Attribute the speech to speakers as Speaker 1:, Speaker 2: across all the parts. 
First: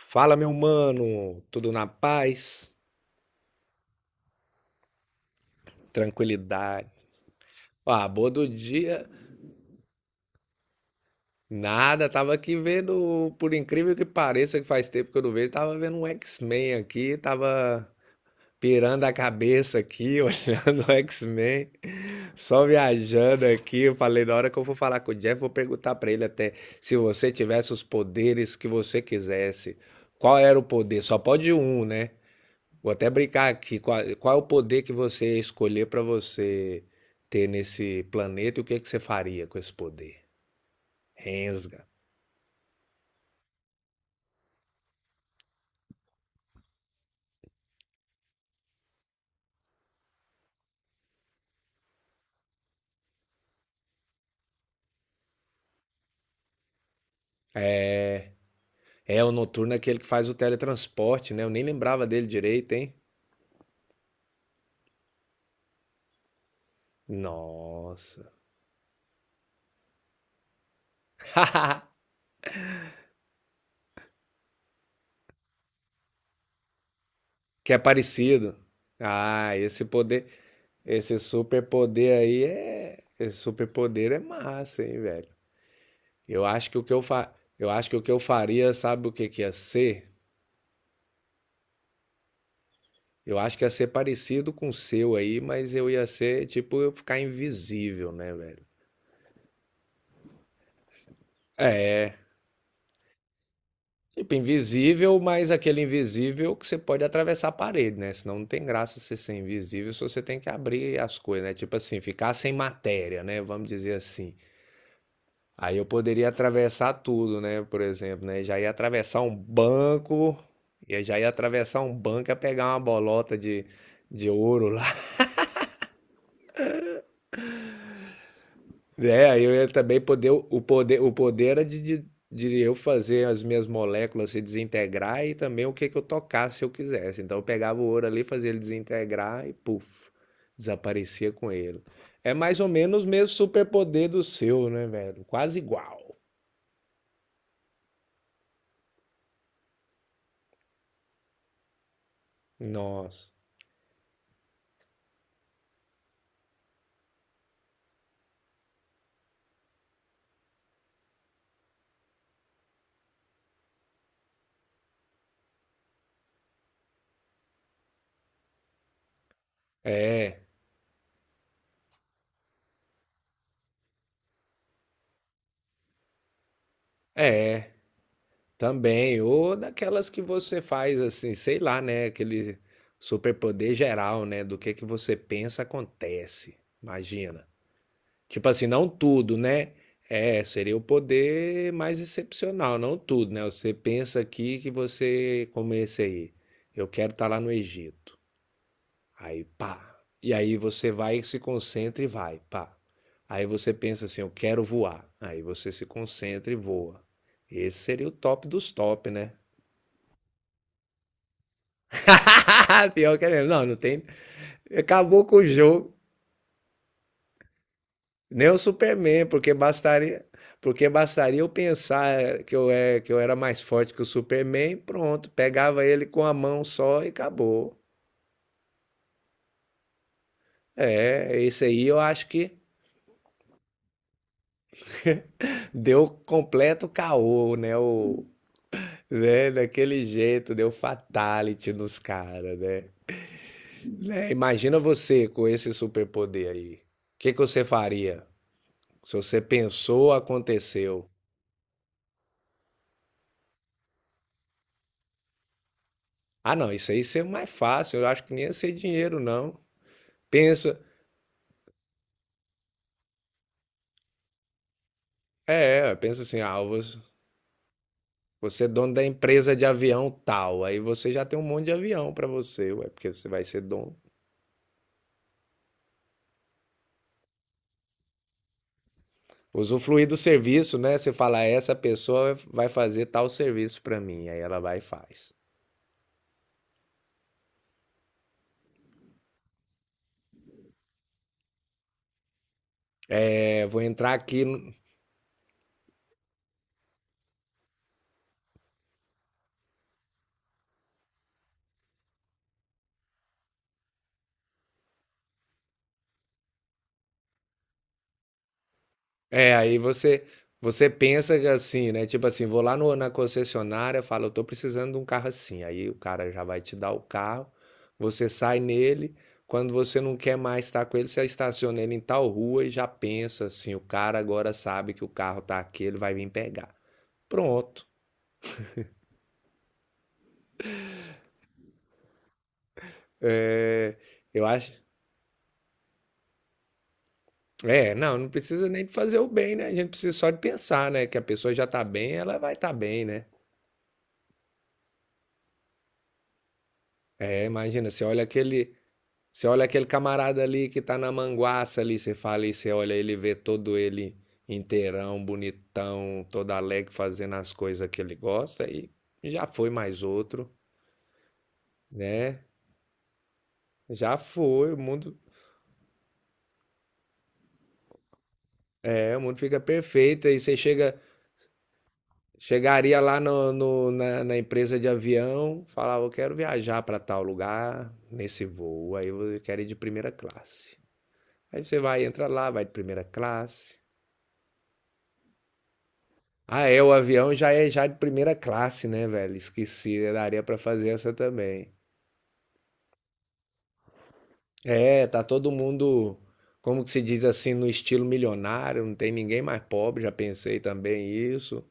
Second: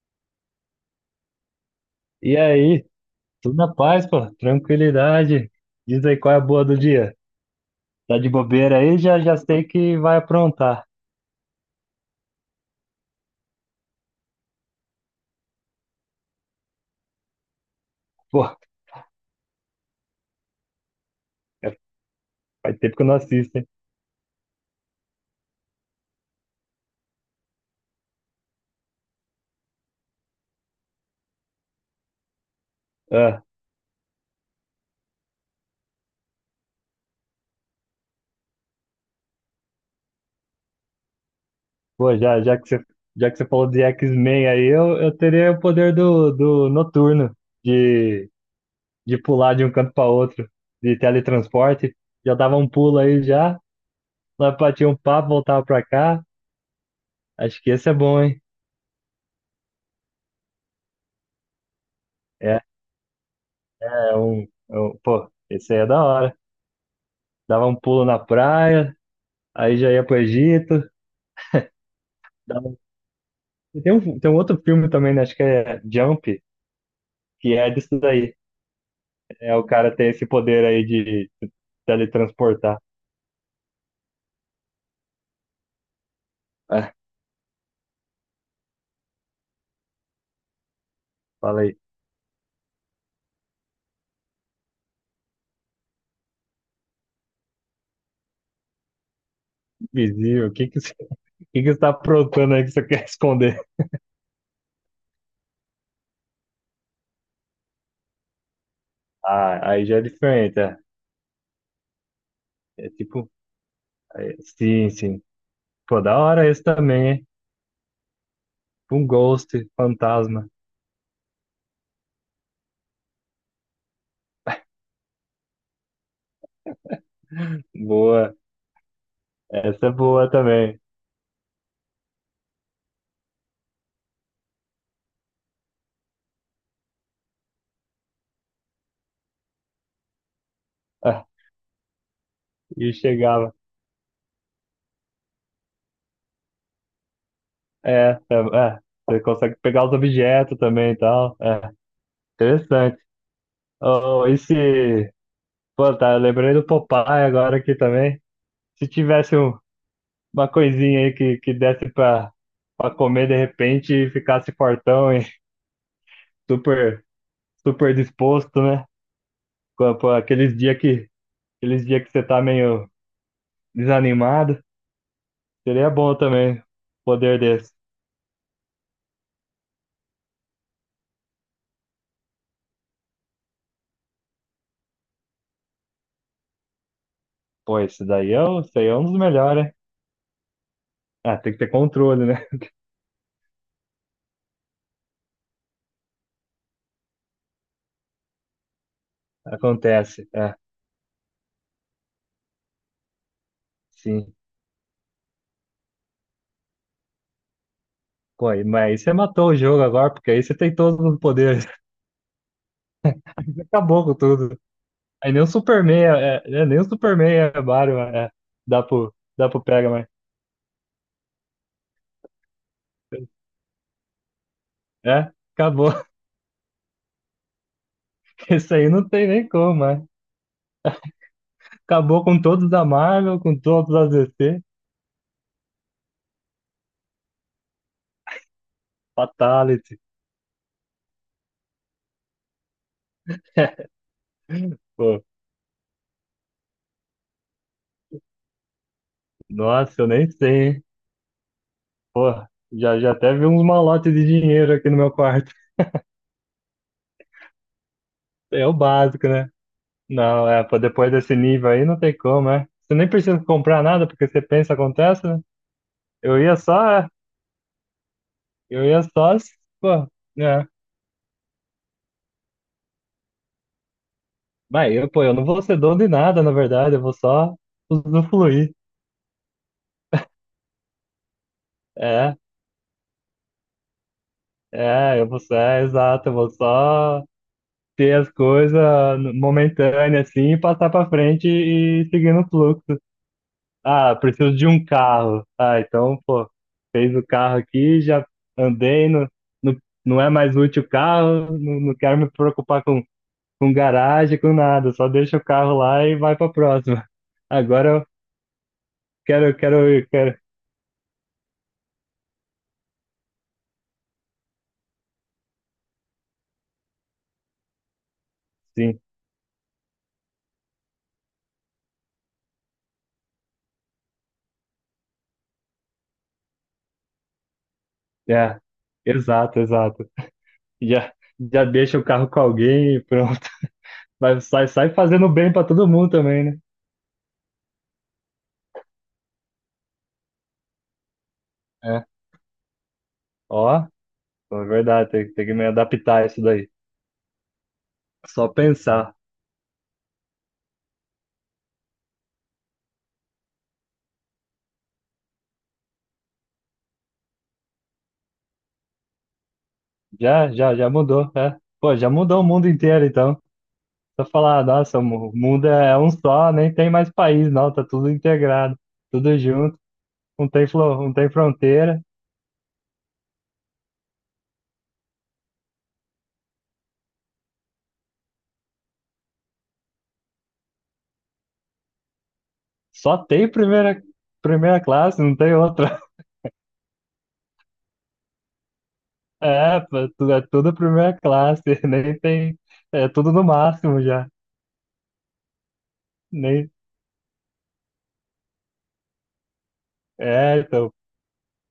Speaker 1: Fala, meu mano, tudo na
Speaker 2: E
Speaker 1: paz?
Speaker 2: aí? Tudo na paz, pô. Tranquilidade. Diz aí qual é a boa do
Speaker 1: Tranquilidade.
Speaker 2: dia.
Speaker 1: Ó, a
Speaker 2: Tá de
Speaker 1: boa do
Speaker 2: bobeira aí?
Speaker 1: dia,
Speaker 2: Já sei que vai aprontar.
Speaker 1: nada, tava aqui vendo, por incrível que pareça, que faz tempo que eu não vejo, tava vendo um X-Men aqui, tava
Speaker 2: Pô,
Speaker 1: pirando a cabeça aqui, olhando o X-Men,
Speaker 2: é-
Speaker 1: só
Speaker 2: faz tempo que eu não
Speaker 1: viajando
Speaker 2: assisto, hein?
Speaker 1: aqui. Eu falei, na hora que eu for falar com o Jeff, vou perguntar pra ele até se você tivesse os poderes que você quisesse, qual era o poder? Só pode um, né? Vou até
Speaker 2: Ah,
Speaker 1: brincar aqui, qual é o poder que você ia escolher para você ter nesse planeta e o que é que você faria com esse poder? Rensga.
Speaker 2: pô, já, já que você falou de X-Men aí, eu teria o poder do, do noturno, de, de pular de um canto para outro, de teletransporte. Já dava um pulo aí já, lá batia um papo, voltava pra cá. Acho que esse é bom, hein?
Speaker 1: É, o Noturno é aquele que faz o teletransporte, né? Eu nem lembrava dele
Speaker 2: É,
Speaker 1: direito, hein?
Speaker 2: é um, é um, pô, esse aí é da hora. Dava um pulo na
Speaker 1: Nossa.
Speaker 2: praia. Aí já ia pro Egito. dava- E tem um, tem um outro filme também, né? Acho que é Jump, que é
Speaker 1: Que é
Speaker 2: disso daí.
Speaker 1: parecido.
Speaker 2: É
Speaker 1: Ah,
Speaker 2: o cara ter esse poder aí
Speaker 1: esse
Speaker 2: de
Speaker 1: superpoder aí
Speaker 2: teletransportar.
Speaker 1: é, esse superpoder é massa, hein, velho? Eu acho que o que
Speaker 2: É,
Speaker 1: eu fa... eu acho que o que eu faria, sabe o que que ia ser?
Speaker 2: fala aí,
Speaker 1: Eu acho que ia ser parecido com o seu aí, mas eu ia ser, tipo, eu ficar invisível, né, velho?
Speaker 2: invisível, o que que, o que que você tá
Speaker 1: É.
Speaker 2: aprontando aí que você quer esconder?
Speaker 1: Tipo, invisível, mas aquele invisível que você pode atravessar a parede, né? Senão não tem graça você ser
Speaker 2: Ah, aí
Speaker 1: invisível
Speaker 2: já
Speaker 1: se
Speaker 2: é
Speaker 1: você tem que
Speaker 2: diferente, é.
Speaker 1: abrir as coisas, né? Tipo assim, ficar sem
Speaker 2: É
Speaker 1: matéria,
Speaker 2: tipo,
Speaker 1: né? Vamos dizer assim.
Speaker 2: sim, sim.
Speaker 1: Aí eu
Speaker 2: Pô, da
Speaker 1: poderia
Speaker 2: hora esse
Speaker 1: atravessar
Speaker 2: também, hein?
Speaker 1: tudo, né? Por exemplo, né? Já ia
Speaker 2: Um
Speaker 1: atravessar um
Speaker 2: ghost,
Speaker 1: banco,
Speaker 2: fantasma.
Speaker 1: eu já ia atravessar um banco e ia pegar uma bolota de, ouro lá.
Speaker 2: Boa,
Speaker 1: É, eu ia
Speaker 2: essa é
Speaker 1: também poder,
Speaker 2: boa
Speaker 1: o
Speaker 2: também.
Speaker 1: poder, o poder era de eu fazer as minhas moléculas se desintegrar e também o que que eu tocasse se eu quisesse. Então eu pegava o ouro ali, fazia ele desintegrar e puf,
Speaker 2: Ah,
Speaker 1: desaparecia com ele. É mais ou
Speaker 2: e
Speaker 1: menos o mesmo
Speaker 2: chegava.
Speaker 1: superpoder do seu, né, velho? Quase igual.
Speaker 2: É, é, é, você consegue pegar os objetos também e tal. É, interessante.
Speaker 1: Nossa.
Speaker 2: Oh, esse. Pô, tá, eu lembrei do Popeye agora aqui também. Se tivesse um- Uma coisinha aí que desse pra, pra comer de repente e ficasse fortão e super, super disposto, né? Com aqueles dias que, aqueles dia que você tá meio desanimado, seria bom também poder
Speaker 1: É,
Speaker 2: desse.
Speaker 1: também. Ou daquelas que você faz assim, sei lá, né? Aquele superpoder geral, né? Do que você pensa acontece. Imagina.
Speaker 2: Pô, esse daí é,
Speaker 1: Tipo assim,
Speaker 2: esse aí
Speaker 1: não
Speaker 2: é um dos
Speaker 1: tudo,
Speaker 2: melhores, hein?
Speaker 1: né? É, seria o
Speaker 2: Ah, tem que ter
Speaker 1: poder mais
Speaker 2: controle, né?
Speaker 1: excepcional, não tudo, né? Você pensa aqui que você, como esse aí, eu quero estar lá no Egito. Aí, pá.
Speaker 2: Acontece.
Speaker 1: E
Speaker 2: É,
Speaker 1: aí você vai, se concentra e vai, pá. Aí você pensa assim, eu
Speaker 2: sim.
Speaker 1: quero voar. Aí você se concentra e voa. Esse seria o top
Speaker 2: Pô,
Speaker 1: dos
Speaker 2: mas aí
Speaker 1: top,
Speaker 2: você
Speaker 1: né?
Speaker 2: matou o jogo agora, porque aí você tem todos os poderes.
Speaker 1: Pior que é mesmo. Não, não tem.
Speaker 2: Acabou com tudo.
Speaker 1: Acabou
Speaker 2: Aí
Speaker 1: com
Speaker 2: nem
Speaker 1: o
Speaker 2: o
Speaker 1: jogo.
Speaker 2: Superman é, nem o Superman é Batman, é,
Speaker 1: Nem o Superman,
Speaker 2: dá pro pega, mas
Speaker 1: porque bastaria eu pensar que eu, é, que eu era mais forte que o Superman, pronto,
Speaker 2: é,
Speaker 1: pegava
Speaker 2: acabou.
Speaker 1: ele com a mão só e acabou.
Speaker 2: Isso aí não tem nem como, mas
Speaker 1: É, esse aí eu
Speaker 2: acabou
Speaker 1: acho
Speaker 2: com
Speaker 1: que
Speaker 2: todos da Marvel, com todos da DC.
Speaker 1: deu completo caô, né? O, né?
Speaker 2: Fatality.
Speaker 1: Daquele jeito, deu fatality nos caras, né? Né, imagina
Speaker 2: Pô,
Speaker 1: você com esse superpoder aí. O que, que você faria? Se você
Speaker 2: nossa, eu
Speaker 1: pensou,
Speaker 2: nem sei, hein?
Speaker 1: aconteceu.
Speaker 2: Porra, já até vi uns malotes de dinheiro aqui no meu quarto.
Speaker 1: Ah, não, isso aí seria mais fácil. Eu acho que nem ia
Speaker 2: É
Speaker 1: ser
Speaker 2: o
Speaker 1: dinheiro,
Speaker 2: básico, né?
Speaker 1: não.
Speaker 2: Não, é, pô,
Speaker 1: Pensa,
Speaker 2: depois desse nível aí não tem como, é. Você nem precisa comprar nada, porque você pensa, acontece, né?
Speaker 1: é, é, pensa
Speaker 2: Eu
Speaker 1: assim,
Speaker 2: ia
Speaker 1: ah,
Speaker 2: só,
Speaker 1: você
Speaker 2: é,
Speaker 1: você é
Speaker 2: eu
Speaker 1: dono
Speaker 2: ia
Speaker 1: da
Speaker 2: só,
Speaker 1: empresa de
Speaker 2: pô,
Speaker 1: avião tal,
Speaker 2: é.
Speaker 1: aí você já tem um monte de avião para você, ué, porque você vai ser dono.
Speaker 2: Mas eu, pô, eu não vou ser dono de nada, na verdade, eu vou só usufruir.
Speaker 1: Usufruir do serviço, né? Você fala, essa pessoa
Speaker 2: É,
Speaker 1: vai fazer tal serviço para mim, aí ela vai e
Speaker 2: é, eu
Speaker 1: faz.
Speaker 2: vou ser, é, exato, eu vou só ter as coisas momentâneas assim e passar pra frente e seguindo o fluxo.
Speaker 1: É, vou entrar
Speaker 2: Ah,
Speaker 1: aqui.
Speaker 2: preciso de um carro. Ah, então, pô, fez o carro aqui, já andei, no, não é mais útil o carro, não, não quero me preocupar com garagem, com nada, só deixa o carro lá e vai pra próxima. Agora eu
Speaker 1: É,
Speaker 2: quero,
Speaker 1: aí
Speaker 2: quero,
Speaker 1: você
Speaker 2: quero,
Speaker 1: você pensa que assim, né? Tipo assim, vou lá na concessionária, falo, eu tô precisando de um carro assim. Aí o cara já vai te dar o carro, você sai
Speaker 2: sim.
Speaker 1: nele. Quando você não quer mais estar com ele, você estaciona ele em tal rua e já pensa assim, o cara agora sabe que o carro tá aqui, ele vai vir pegar. Pronto.
Speaker 2: É, exato, exato. Já, já deixa o carro com alguém e pronto.
Speaker 1: É,
Speaker 2: Vai,
Speaker 1: eu
Speaker 2: sai,
Speaker 1: acho.
Speaker 2: sai fazendo bem pra todo mundo também, né?
Speaker 1: É, não, não precisa nem fazer o bem, né? A gente precisa só de pensar, né? Que a pessoa já tá
Speaker 2: É.
Speaker 1: bem, ela vai estar tá bem, né?
Speaker 2: Ó, é verdade, tem, tem que me adaptar a isso daí.
Speaker 1: É, imagina, você olha
Speaker 2: Só
Speaker 1: aquele
Speaker 2: pensar.
Speaker 1: Você olha aquele camarada ali que tá na manguaça ali, você fala e você olha ele vê todo ele inteirão, bonitão, todo alegre fazendo as coisas que ele gosta e já foi mais
Speaker 2: Já,
Speaker 1: outro,
Speaker 2: já, já mudou, é. Pô, já
Speaker 1: né?
Speaker 2: mudou o mundo inteiro, então.
Speaker 1: Já
Speaker 2: Só falar,
Speaker 1: foi, o
Speaker 2: nossa,
Speaker 1: mundo,
Speaker 2: o mundo é um só, nem tem mais país, não, tá tudo integrado,
Speaker 1: é, o
Speaker 2: tudo
Speaker 1: mundo fica
Speaker 2: junto,
Speaker 1: perfeito aí você chega
Speaker 2: não tem fronteira,
Speaker 1: chegaria lá na empresa de avião, falava, eu quero viajar para tal lugar nesse voo, aí eu quero ir de primeira classe. Aí você vai, entra lá, vai de primeira
Speaker 2: só tem
Speaker 1: classe.
Speaker 2: primeira, primeira classe, não tem outra.
Speaker 1: Ah, é, o avião já é já de primeira classe, né, velho?
Speaker 2: É, pô,
Speaker 1: Esqueci,
Speaker 2: é
Speaker 1: daria pra
Speaker 2: tudo
Speaker 1: fazer essa
Speaker 2: primeira classe,
Speaker 1: também.
Speaker 2: nem tem. É tudo no máximo já.
Speaker 1: É, tá todo mundo,
Speaker 2: Nem,
Speaker 1: como que se diz assim, no estilo milionário, não tem ninguém mais pobre, já pensei
Speaker 2: é, então,
Speaker 1: também isso.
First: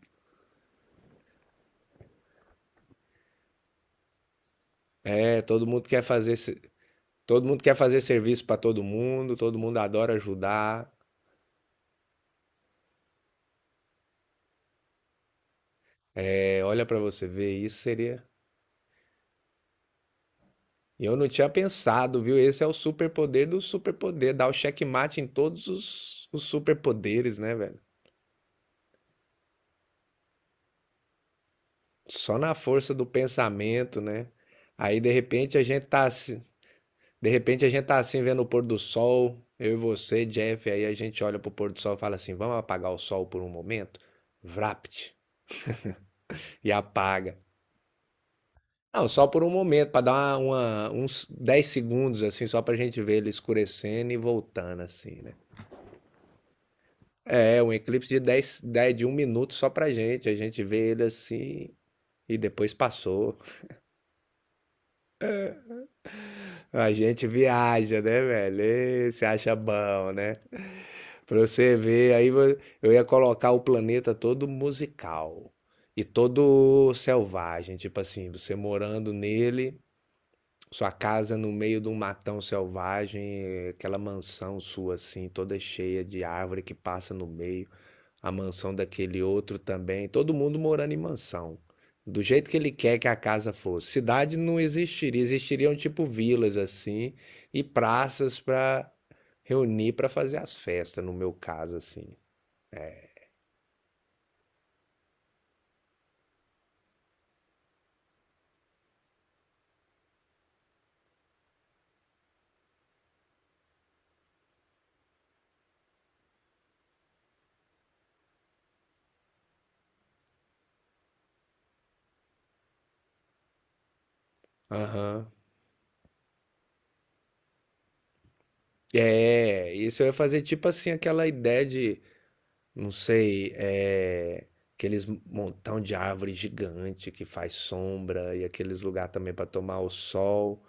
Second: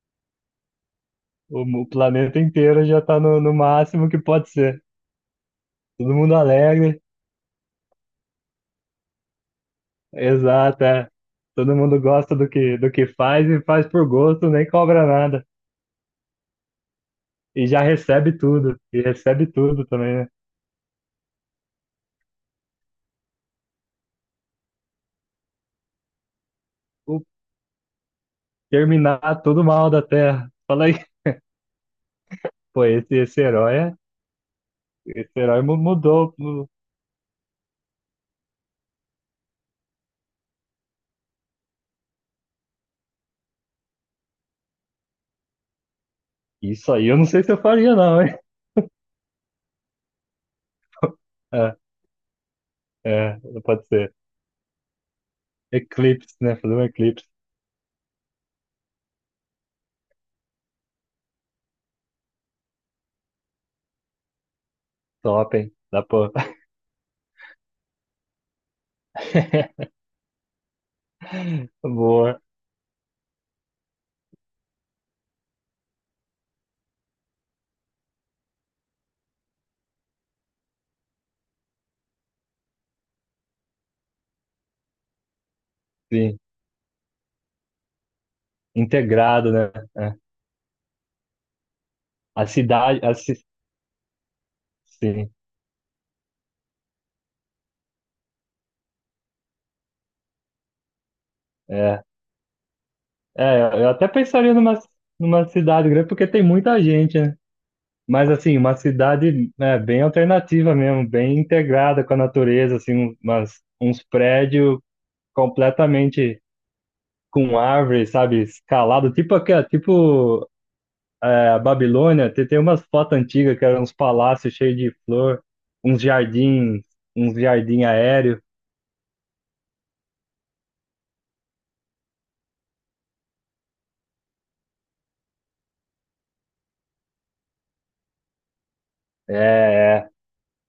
Speaker 2: o planeta inteiro já tá no, no máximo que pode ser.
Speaker 1: É, todo mundo quer
Speaker 2: Todo
Speaker 1: fazer,
Speaker 2: mundo
Speaker 1: se-
Speaker 2: alegre,
Speaker 1: todo mundo quer fazer serviço pra todo mundo adora
Speaker 2: exato,
Speaker 1: ajudar.
Speaker 2: é. Todo mundo gosta do que faz e faz por gosto, nem cobra nada.
Speaker 1: É, olha pra você ver,
Speaker 2: E
Speaker 1: isso
Speaker 2: já
Speaker 1: seria.
Speaker 2: recebe tudo, e recebe tudo também, né?
Speaker 1: E eu não tinha pensado, viu? Esse é o superpoder do superpoder, dar o checkmate em todos os
Speaker 2: O,
Speaker 1: superpoderes, né, velho?
Speaker 2: terminar tudo mal da Terra. Fala aí,
Speaker 1: Só na
Speaker 2: pô,
Speaker 1: força do
Speaker 2: esse herói,
Speaker 1: pensamento, né? Aí de
Speaker 2: esse
Speaker 1: repente
Speaker 2: herói
Speaker 1: a gente tá
Speaker 2: mudou.
Speaker 1: assim, de repente a gente tá assim vendo o pôr do sol, eu e você, Jeff, aí a gente olha pro pôr do sol e fala assim: "Vamos apagar o sol por um momento?" Vrapt. E
Speaker 2: Isso aí eu não
Speaker 1: apaga.
Speaker 2: sei se eu faria, não, hein?
Speaker 1: Não, só por um momento, para dar uns 10 segundos, assim, só pra gente
Speaker 2: É,
Speaker 1: ver ele
Speaker 2: é, pode
Speaker 1: escurecendo
Speaker 2: ser.
Speaker 1: e voltando, assim, né?
Speaker 2: Eclipse, né? Fazer um eclipse
Speaker 1: É, um eclipse de dez de 1 minuto só pra gente. A gente vê ele assim e depois passou.
Speaker 2: top, hein? Dá pra.
Speaker 1: A gente viaja, né, velho? Ê, se acha bom, né? Pra você ver,
Speaker 2: Boa,
Speaker 1: eu ia colocar o planeta todo musical e todo selvagem, tipo assim, você morando nele, sua casa no meio de um matão selvagem, aquela mansão sua assim, toda cheia de
Speaker 2: sim.
Speaker 1: árvore que passa no meio, a mansão daquele
Speaker 2: Integrado,
Speaker 1: outro
Speaker 2: né?
Speaker 1: também,
Speaker 2: É.
Speaker 1: todo mundo morando em mansão, do
Speaker 2: A
Speaker 1: jeito que ele quer
Speaker 2: cidade,
Speaker 1: que
Speaker 2: a
Speaker 1: a
Speaker 2: ci-
Speaker 1: casa fosse. Cidade não existiria,
Speaker 2: sim.
Speaker 1: existiriam tipo vilas assim e praças para reunir para fazer as festas, no meu caso
Speaker 2: É,
Speaker 1: assim.
Speaker 2: eu até pensaria numa, numa cidade grande, porque tem muita gente, né? Mas, assim, uma cidade né, bem alternativa mesmo, bem integrada com a natureza, assim, umas, uns prédios completamente com árvores, sabe? Escalado, tipo, aquela, tipo é, a Babilônia, tem, tem umas fotos antigas que eram uns palácios cheios de
Speaker 1: Aham.
Speaker 2: flor, uns jardins, uns jardim aéreo.
Speaker 1: É, isso eu ia fazer tipo assim, aquela ideia de, não sei, é, aqueles montão de árvore gigante que faz sombra e aqueles lugar também para tomar o
Speaker 2: É, é,
Speaker 1: sol.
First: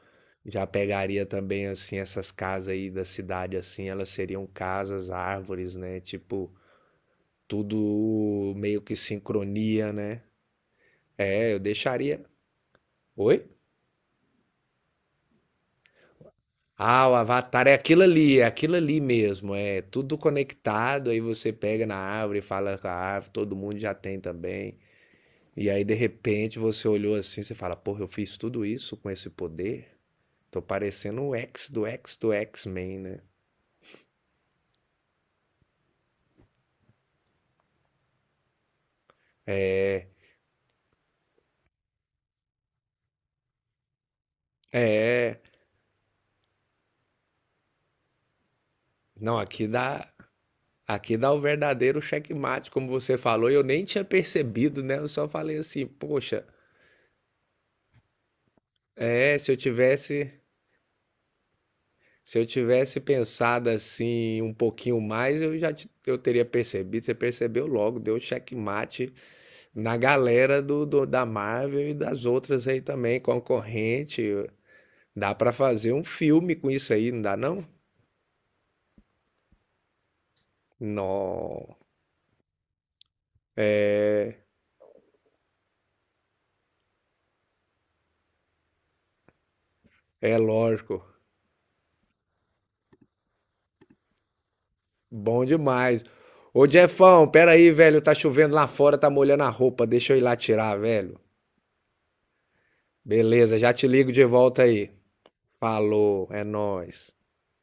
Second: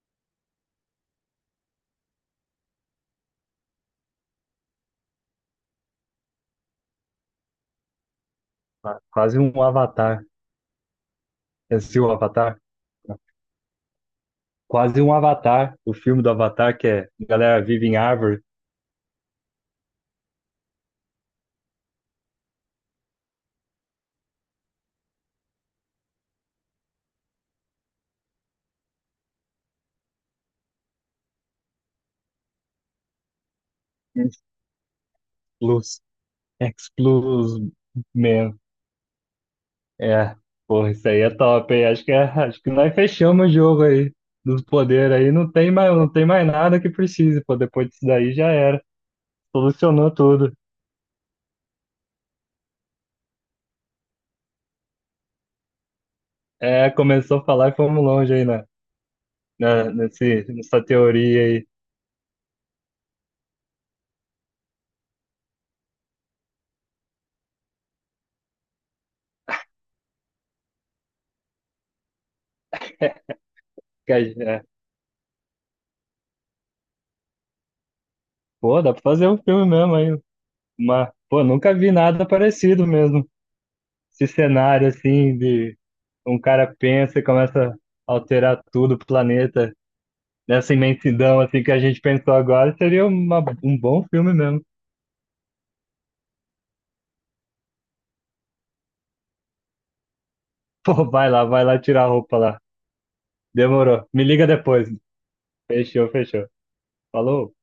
Speaker 1: Já pegaria também assim essas casas aí da cidade assim, elas seriam casas, árvores, né? Tipo, tudo meio que
Speaker 2: quase um
Speaker 1: sincronia, né?
Speaker 2: Avatar.
Speaker 1: É, eu
Speaker 2: Esse é o
Speaker 1: deixaria.
Speaker 2: Avatar?
Speaker 1: Oi?
Speaker 2: Quase um Avatar. O filme do Avatar que
Speaker 1: Ah,
Speaker 2: é
Speaker 1: o
Speaker 2: Galera
Speaker 1: Avatar
Speaker 2: Vive em Árvore.
Speaker 1: é aquilo ali mesmo, é tudo conectado, aí você pega na árvore, fala com a árvore, todo mundo já tem também. E aí, de repente, você olhou assim, você fala, porra, eu fiz tudo isso com esse poder? Tô parecendo o X do X-Men, né?
Speaker 2: Explus. Explus Man.
Speaker 1: É,
Speaker 2: É, porra, isso aí é top, hein? Acho que, é, acho que nós fechamos o jogo aí. Dos poderes aí,
Speaker 1: é,
Speaker 2: não tem mais, não tem mais nada que precise, pô. Depois disso daí já era.
Speaker 1: não, aqui dá,
Speaker 2: Solucionou tudo.
Speaker 1: aqui dá o verdadeiro checkmate, como você falou, e eu nem tinha percebido, né? Eu só falei assim, poxa,
Speaker 2: É, começou a falar e fomos longe aí na,
Speaker 1: é, se eu tivesse,
Speaker 2: nessa teoria aí.
Speaker 1: se eu tivesse pensado assim um pouquinho mais, eu teria percebido, você percebeu logo, deu checkmate na galera da Marvel e das outras aí também,
Speaker 2: Que a-
Speaker 1: concorrente.
Speaker 2: é,
Speaker 1: Dá pra fazer um filme com isso aí, não dá não?
Speaker 2: pô, dá pra fazer um filme mesmo aí. Mas, pô,
Speaker 1: Não,
Speaker 2: nunca vi nada parecido mesmo. Esse cenário assim de um cara pensa e começa a alterar tudo o planeta.
Speaker 1: é
Speaker 2: Nessa
Speaker 1: lógico.
Speaker 2: imensidão assim que a gente pensou agora, seria uma, um bom filme mesmo.
Speaker 1: Bom demais. Ô Jeffão, pera aí, velho, tá chovendo lá fora, tá molhando a roupa, deixa eu ir lá tirar,
Speaker 2: Pô,
Speaker 1: velho.
Speaker 2: vai lá tirar a roupa lá.
Speaker 1: Beleza, já te
Speaker 2: Demorou.
Speaker 1: ligo de
Speaker 2: Me liga
Speaker 1: volta
Speaker 2: depois.
Speaker 1: aí.
Speaker 2: Fechou,
Speaker 1: Falou, é
Speaker 2: fechou.
Speaker 1: nóis.
Speaker 2: Falou.